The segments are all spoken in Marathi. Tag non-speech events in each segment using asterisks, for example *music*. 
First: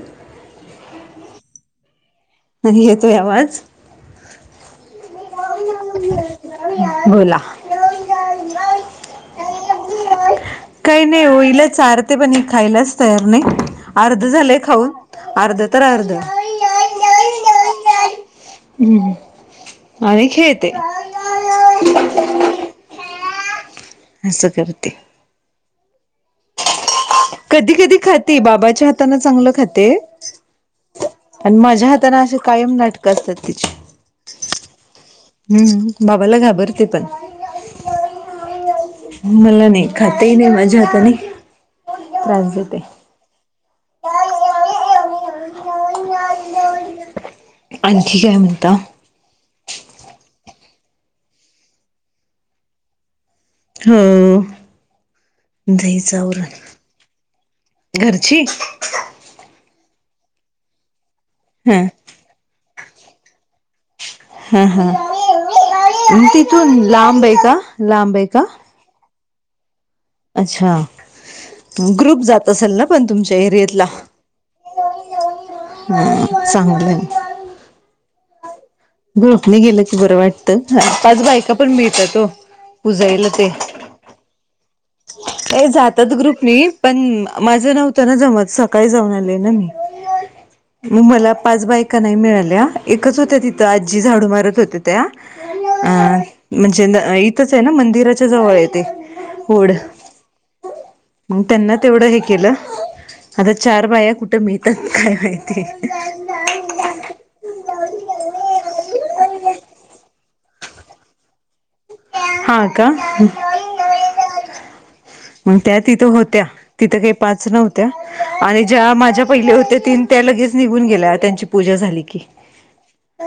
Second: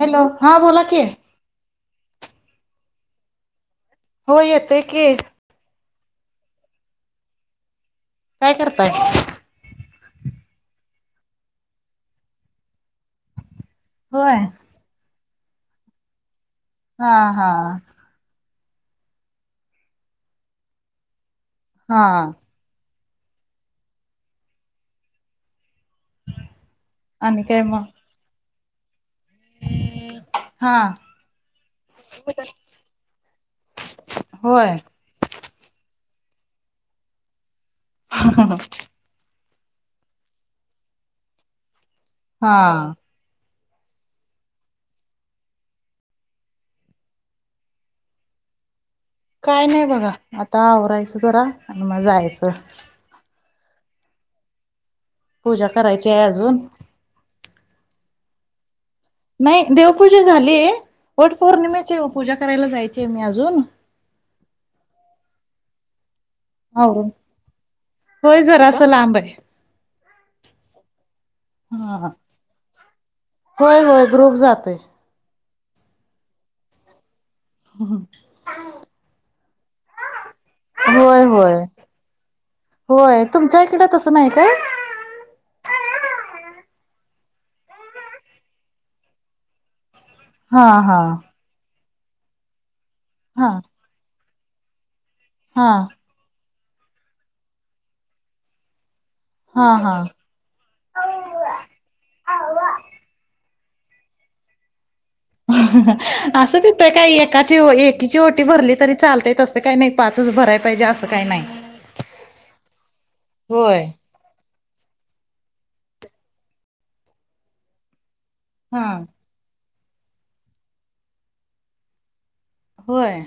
हॅलो हा बोला कि? नाही येतोय आवाज? होय येतय की. *unintelligible* बोला. काय करताय? *unintelligible* काही नाही ओ हिला चारते पण हि खायलाच तयार नाही. अर्ध होय झालंय खाऊन, अर्ध तर अर्ध. हा हा. हम्म, आणि खेळते. हा. अस करते. आणि काय कधी मग कधी खाते बाबाच्या हातान चांगल खाते, हा आणि माझ्या हातान अशे कायम नाटकं असतात तिची. होय. हम्म बाबाला घाबरते पण. ह ह ह. मला नाही. खाते नाही म्हणजे आता नाही हा त्रास देते. आणखी काय म्हणता? काय नाही बघा. आता आवरायचं जरा. आणि मग जायचं. हो पूजा करायची जायच आहे आवरुन. अजून घरची. नाही. देवपूजा झालीये. वटपौर् ह. पूजा करायला जायची मी अजून. हा हा. तिथू लांबे का? लांबे का? जरास लांबे. अच्छा, हा ग्रुप जात असेल ना पण तुमच्या होय एरियातला. होय ग्रुप जातोय. ह चांगलंय. *unintelligible* ग्रुपने गेलं की बरं वाटतं. पाच होय होय बायका पण मिळतात हो. होय पुजायला ते. तुमच्या इकडं तसं नाही काय? काही जातात ग्रुपनी. पण माझं नव्हतं ना जमत. सकाळी जाऊन आले ना मी. हा हा मग मला पाच बायका नाही मिळाल्या. एकच होत्या हा तिथं. आ जी झाडू मारत होते त्या. हा अ म्हणजे इथंचे ना. मंदिराच्या जवळे ते वड. हा हा मग त्यांना तेवढं हे केलं. आता चार बाया कुठं मिळतात काय माहित? *unintelligible* असं तीथ काही, एकाची एकीची ओटी भरली तरी चालतेय. तसं काही नाही पाच भराय पाहिजे असं काही नाही. हा का? होय. मग त्या तिथं होत्या. तिथं काही पाच नव्हत्या. आणि हा ज्या माझ्या पहिले होते तीन. त्या लगेच निघून गेल्या. त्यांची पूजा झाली की. होय.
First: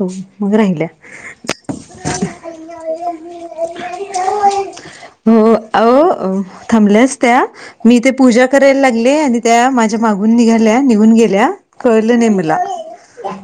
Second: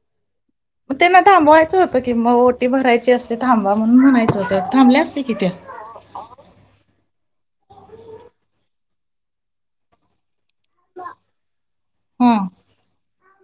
हो मग राहिल. म त्यांना थांबवायचं होतं किं, म ओटी भरायची असते. थांबा म्हणून म्हणायचं होतं. थांबल्या अस ते की त्या. अ थांबल्या असत्या. मी तेे पूजा करायला लागले. आणि त्या माझ्या मागून निघाल्या. निघून गेल्या. कळलं नाही हा मला.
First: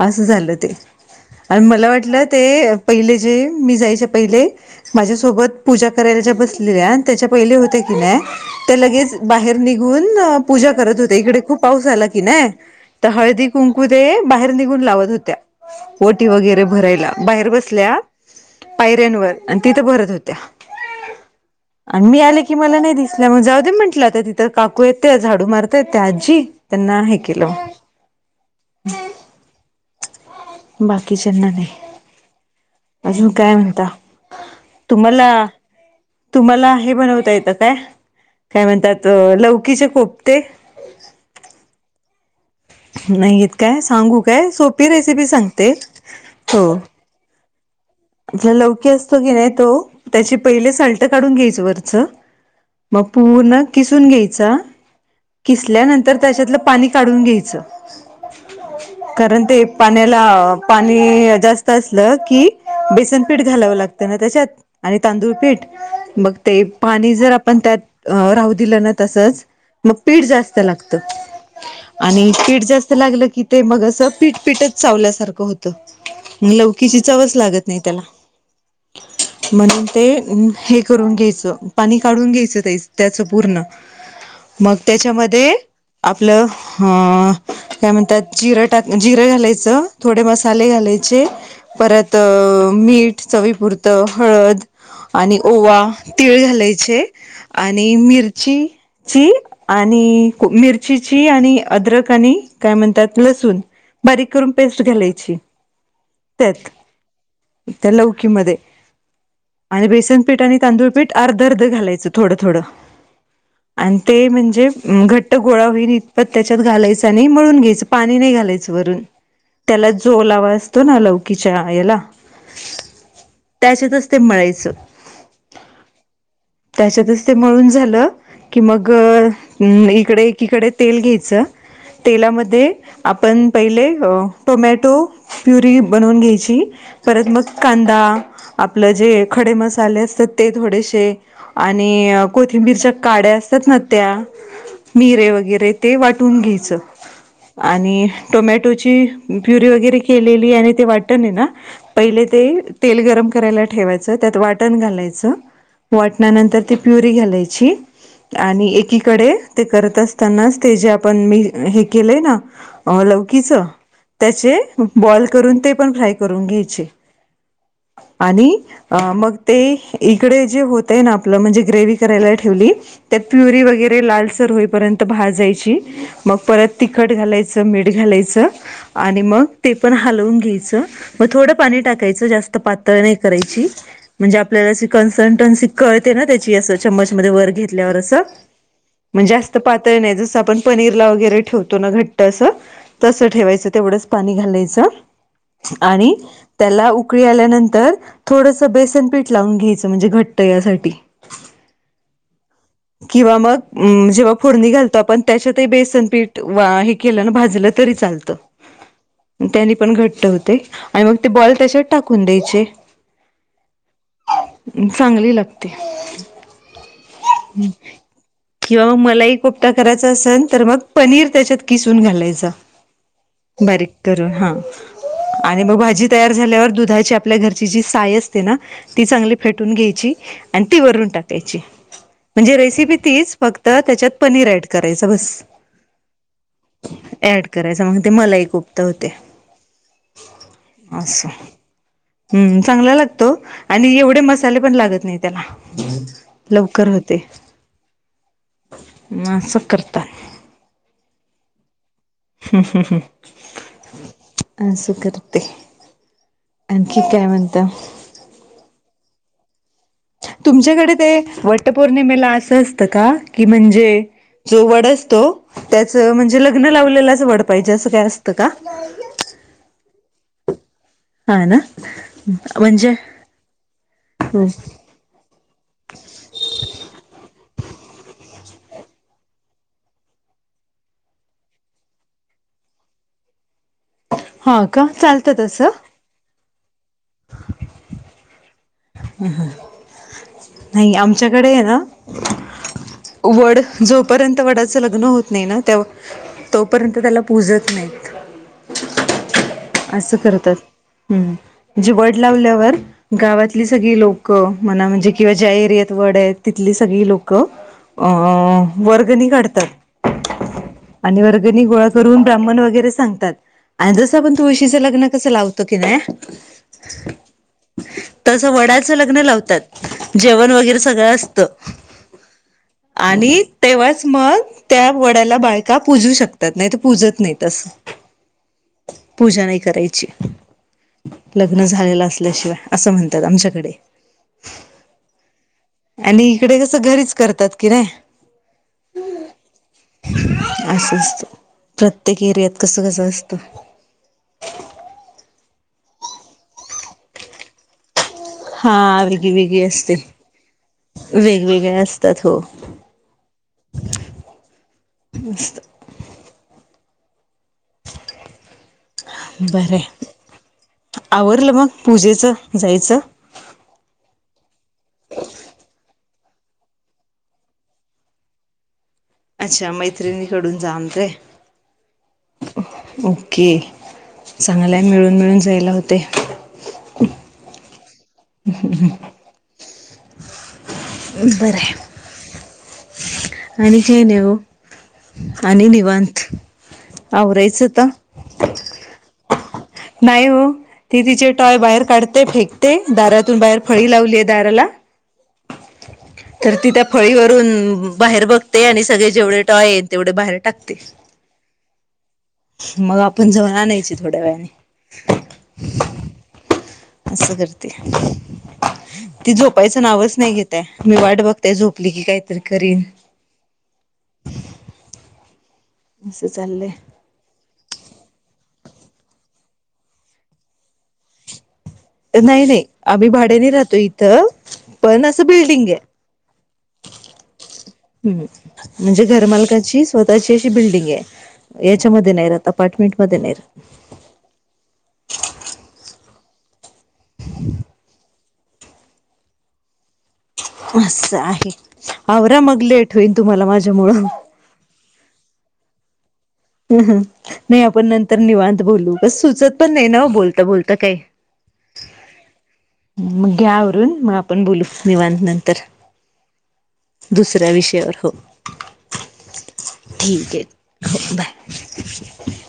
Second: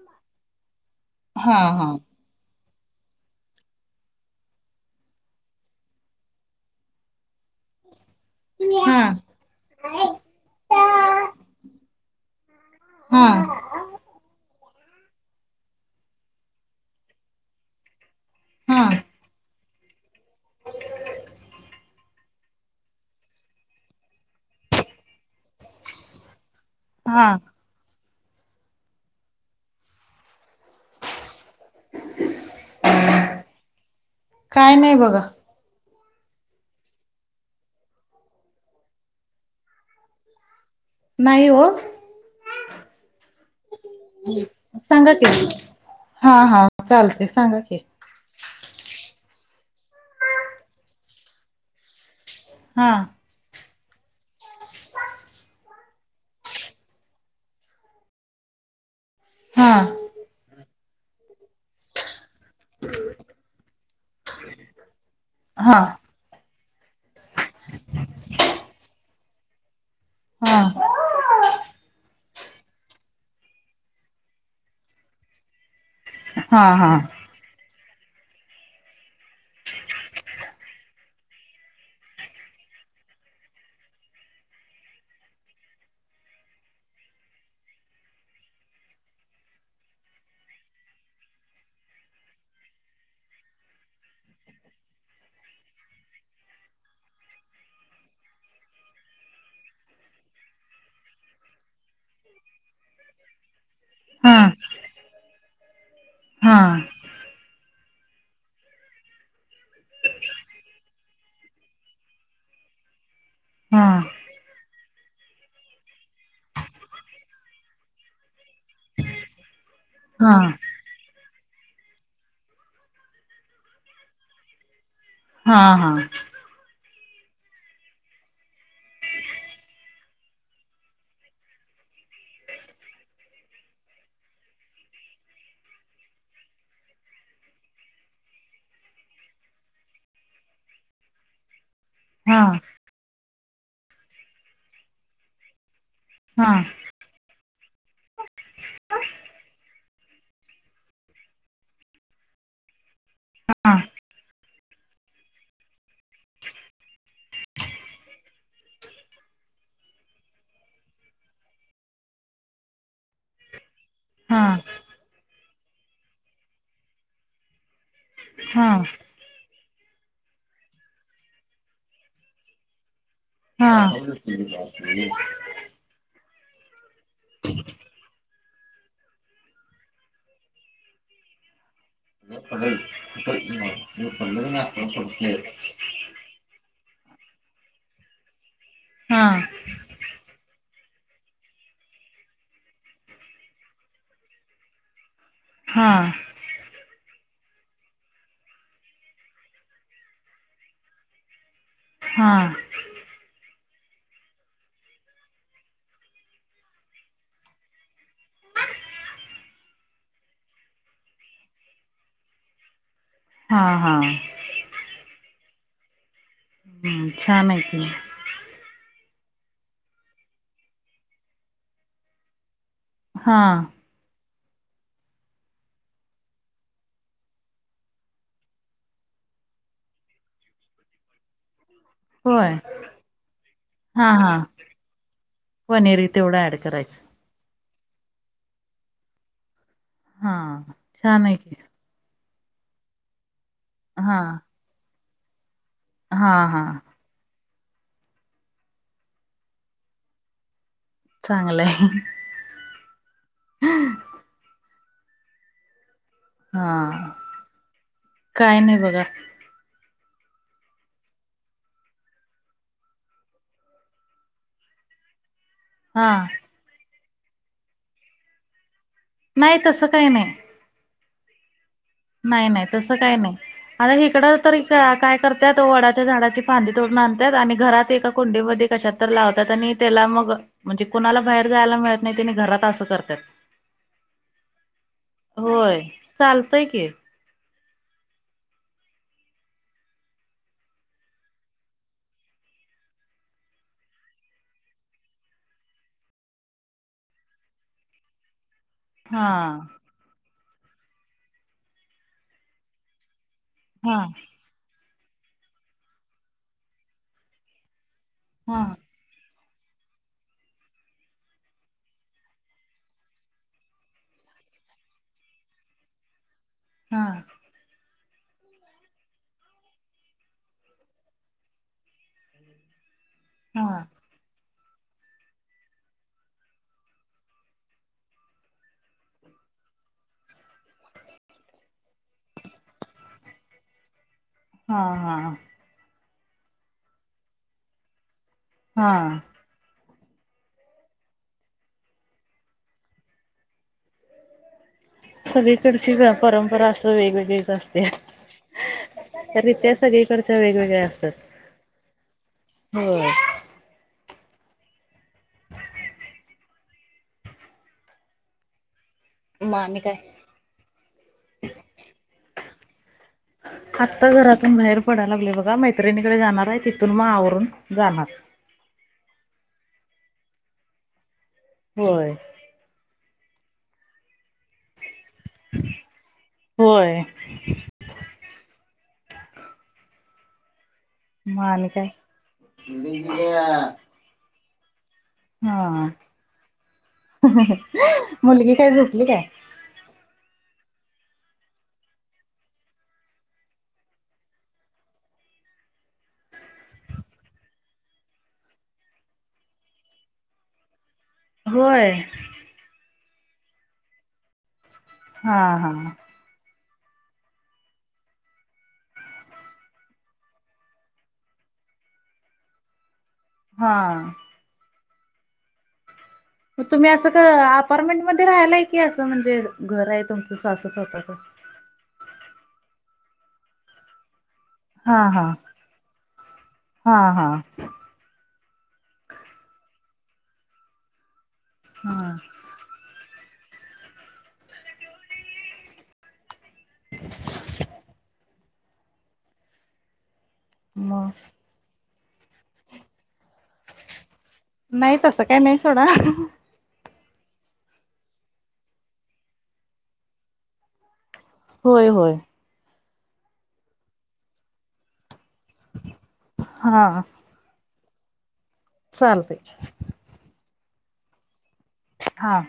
असं झालं ते. हा आणि हा मला वाटलं ते पहिले जे, मी जायचे पहिले, माझ्यासोबत पूजा करायला ज्या बसलेल्या त्याच्या पहिले होते की नाही, त्या हा लगेच बाहेर निघून पूजा करत होते. इकडे खूप पाऊस आला की नाही. त हा हळदी कुं कू ते बाहेर निघून लावत होत्या. ओटी वगैरे भरायला बाहेर बसल्या. हा पायऱ्यांवर. अन तिथं भरत होत्या. आणि मी आले की मला नाही दिसल्या. मग जाऊ दे म्हंटलं आता. तिथं काकू येत त्या झाडू मारताय त्या आजी त्यांना हे हा केलं. बाकीच्यांना नाही. अजून काय म्हणता? काय नाही बघा तुम्हाला तुम्हाला हे बनवता येतं काय, काय म्हणतात लवकीचे कोपते? नाही हो. ह. *inaudible* नाही येत काय सांगू काय? सोपी सांगा की रेसिपी सांगते हा हो. हा चालते सांगा की जे लौकी असतो की नाही तो त्याची पहिले साल्ट काढून घ्यायच वरच हा मग पूर्ण किसून घ्यायचा किसल्यानंतर त्याच्यातलं पाणी काढून घ्यायचं. *inaudible* कारण ते हा पाण्याला पाणी जास्त असलं की बेसन पीठ घालावं लागतं. त्यानं त्याच्यात आणि तांदूळ पीठ हा मघ ते पाणी जर आपण त्यात राहू दिलं ना तसंच मग पीठ जास्त हा लागत. आणि पीठ जास्त लागलं की ते मग अस पीठपीठच चावल्यासारखं होत. हा हा लवकीची हा चवच लागत नाही त्याला. म्हणून ते हे करून घ्यायचं पाणी काढून घ्यायचं त्याचं पूर्ण. मग त्याच्यामध्ये आपलं ह काय म्हणतात जिरं टाक जिरं घालायचं थोडे मसाले घालायचे. परत मीठ चवीपुरतं हळद आणि ओवा, तीळ घालायचे. आणि मिरची ची आणि मिरचीची आणि अद्रक आणि काय म्हणतात लसूून बारीक हा करून पेस्ट घालायची. हा त्यात त्या लौकीमध्ये. आणि बेसनपीठ आणि तांदूळपीठ अर्ध, अर्ध घालायचं थोडं, थोड आणि हा ते म्हणजे घट्ट गोळा होईल इतपत त्याच्यात घालायच त्याने मळून घ्यायचं पाणी नाही घालायचं वरून त्याला जो ओलावा तो ना लौकीच्यायाला त्याच्यातच ते मळायचं. हा हा. त्याच्यातच ते मळून झालं. कि मग इकडे एकीकडे तेल घ्यायचं. तेलामध्ये आपण पहिले टोमॅटो प्युरी बनवून घ्यायची. परत मग कांदा आपलं जे खडे मसाले असतात ते थोडेसे. आणि हा कोथिंबीरच्या काड्या असतात ना त्या मिरे वगैरे ते वाट तु हा घ्यायच. आणि टोमॅटोची प्युरी वगैरे केलेली आणि ते वाटत आहे ना. पहिले ते तेल गरम करायला हा हा ठेवायचं त्यात वा वाटण घालायचं वाटणानंतर ती प्युरी घालायची आणि एकीकडे ते करत असतानाच ते जे आपण मी हे केलंय ना लौकीच हा त्याचे बॉल करून ते पण फ्राय करून घ्यायचे आणि हा मग ते इकडे जे होतय ना आपलं म्हणजे ग्रेवही करायला ठेवली ते त्यात प्युरी हा वगैरे लालसर होईपर्यंत भाजायची मग परत तिखट घालायचं मीठ घालायचं आणि मग ते पण हलवून घ्यायचं. मग थोडं पाणी टाकायचं जास्त पातळ नाही करायची म्हणजे आपल्याला कन्सल्टन्सी कळ ना त्याची अस चमच मध्ये वर घेतल्यावर अस हा म्हणजे पातळ नाही जसं आपण पनीरला वगैरे ठेवतो. ना घट्ट अस तस ठेवायचं तेवढंच पाणी घालायचं हा आणि त्याला उकळी आल्यानंतर थोडसं बेसन पीठ लावून घ्यायचं म्हणजे घट्ट यासाठी. हा. किंवा मग जेव्हा फोडणी घालतो आपण त्याच्यातही बेसन पीठ वा हे केलं ना भाजलं तरी चालतं. *inaudible* त्यानी पण घट्ट होते आणि मग ते बॉल त्याच्यात टाकून द्यायचे. हा हा, चांगली लागते. हू छान आहे. हुं की किंवा म मलाई कोपता करायचा आसन तर मग पनीर त्याच्यात किसून घालायचा. हा बारीक करून हा. आणि म भाजी तयार झाल्यावर दुधाची आपल्या घरची जी साय असते ना ती चांगली फेटून घ्यायची आणि ती वरून टाकायची. होय म्हणजे रेसिपीतीच फक्त हा त्याच्यात हा पनीर ऍड करायचं बस. पनीर तेवढं ऍड करायचं. ऍड करायच म ते मलाई कोपता होते हा छान आसं. आहे की हम्म चांगला लागतो आणि हा एवढे मसाले पण लागत नाही त्याला हा हा लवकर हो ते म आसं करतात चांगलं हाय. हू हू हू, आस करते. हा आणखी काय म्हणता काय नाही बघा तुमच्याकडे ते वटपौर्णिमेला आसं असतं का की म्हणजे जो वड असतो त्याच हा म्हणजे लग्न लावलेलाच वड पाहिजे असं काय असतं का? नाही तसं काय नाही. हा ना. नाही नाही म्हणजे तसं काय नाही आता हिकडं तरी का काय करत्यात वडाच्या झाडाची फांदी तोडून आणत्यात आणि घरात एका कुंडीमध्ये कशात तर लावतात आणि त्याला मग म्हणजे कुणाला बाहेर जायला मिळत नाही तेनी घरात आसं करत्यात. हा का चालतं तस? चालतय की. *inaudible* हा हा, नाही आमच्याकडे हे ना वड जोपर्यंत वडाचं लग्न होत नाही ना त्या तोपर्यंत त्याला पूजत नाही. हा. आसं करता हू जे वड लावल्यावर गावातली हा सगळी लोकं म्हणा म्हणजे किंवा ज्या एरियात वड आहे तिथली सगळी लोकं अ हा वर्गणी काढतात आणि वर्गनी गोळा करून ब्राह्मण वगैरे सांगतात आण जस आपण तुळशीचं लग्न कसं लावतो की नाय हा. तसं वडाचं लग्न लावतात, जेवण वगैरे सगळं असतं. आणि हा तेव्हाच मग त्या वड्याला बायका पूजू शकतात नाही त पूजत नाही आसं. पूजा नाही करायची. लग्न झालेल असल्याशिवाय असं म्हणतात आमच्याकडे. हा. हा. हां. आणि इकडे कसं घरीच करतात की नाही? हा. असं असत. प्रत्येक एरियात कसं कसं असतं. सगळीकडची परंपरा असं वेगवेगळीच असते. हा. वेगळी वेगळी रित्या असते. सगळीकडच्या वेगवेगळ्या वेगवेगळ असतात हो. हो. मस्त मग आणि बरं. काय? आवरलं मग पूजेच जायचं? आत्ता घरातून बाहेर पडायला लागले बघा. मैत्रिणीकडे जाणार आहे. तिथून मग आवरून जाणार. अच्छा. मैत्रिणीकडून जाम होय. होय. ओके. चांगल्या मिळून मिळून जायला होतय. होय. ह ह म आणि बरं काय? आणि काही नाही ओ. आणि हा निवांत आवरायचं आता. म मुलगी काय झोपली काय? नाही हो. ती तिचे टॉय बाहेर काढते फेकते, दारातून बाहेर फळी लावलीय दाराला. तर ती त्या फळीवरून बाहेर बघते आणि सगळे जेवढे टॉय ए तेवढे बाहेर टाकते. होय. मग आपण जाऊन आणायचे थोड्या वेळाने. हा हा. असं करते. ती झोपायचं नावच नाही घेतए. मी वाट बघतेय झोपली की काहीतरी करीन. हा. असं चाल- म तुम्ही असं का अपार्टमेंट मध्ये राहिलाय? की असं म्हणजे घर आहे तुमचं सासू सासऱ्याचं. नाही नाही. आम्ही भाड्याने राहतो इ- -थ हा पण असं हा बिल्डिंग आहे. हा हा हं. म्हणजे घरमालकांची स्वतःची अशी बिल्डिंग आहे. याच्यामध्ये हा नाही राहत. अपार्टमेंट मध्ये नाही रहात. ह अस मग आहे. आवरा मग लेट होईल तुम्हाला माझ्या मुळं. नाही तसं काही नाही सोडा. ह ह. नाही आपण नंतर निवांत बोलू. काही सुचत पण नाही ना हो बोलता बोलता काही. होय. होय. हं. मग घ्या आवरून मग आपण बोलू निवांत नंतर. हा. दुसऱ्या विषयावर हो. चालतय. ठीक आहे. बाय. हां..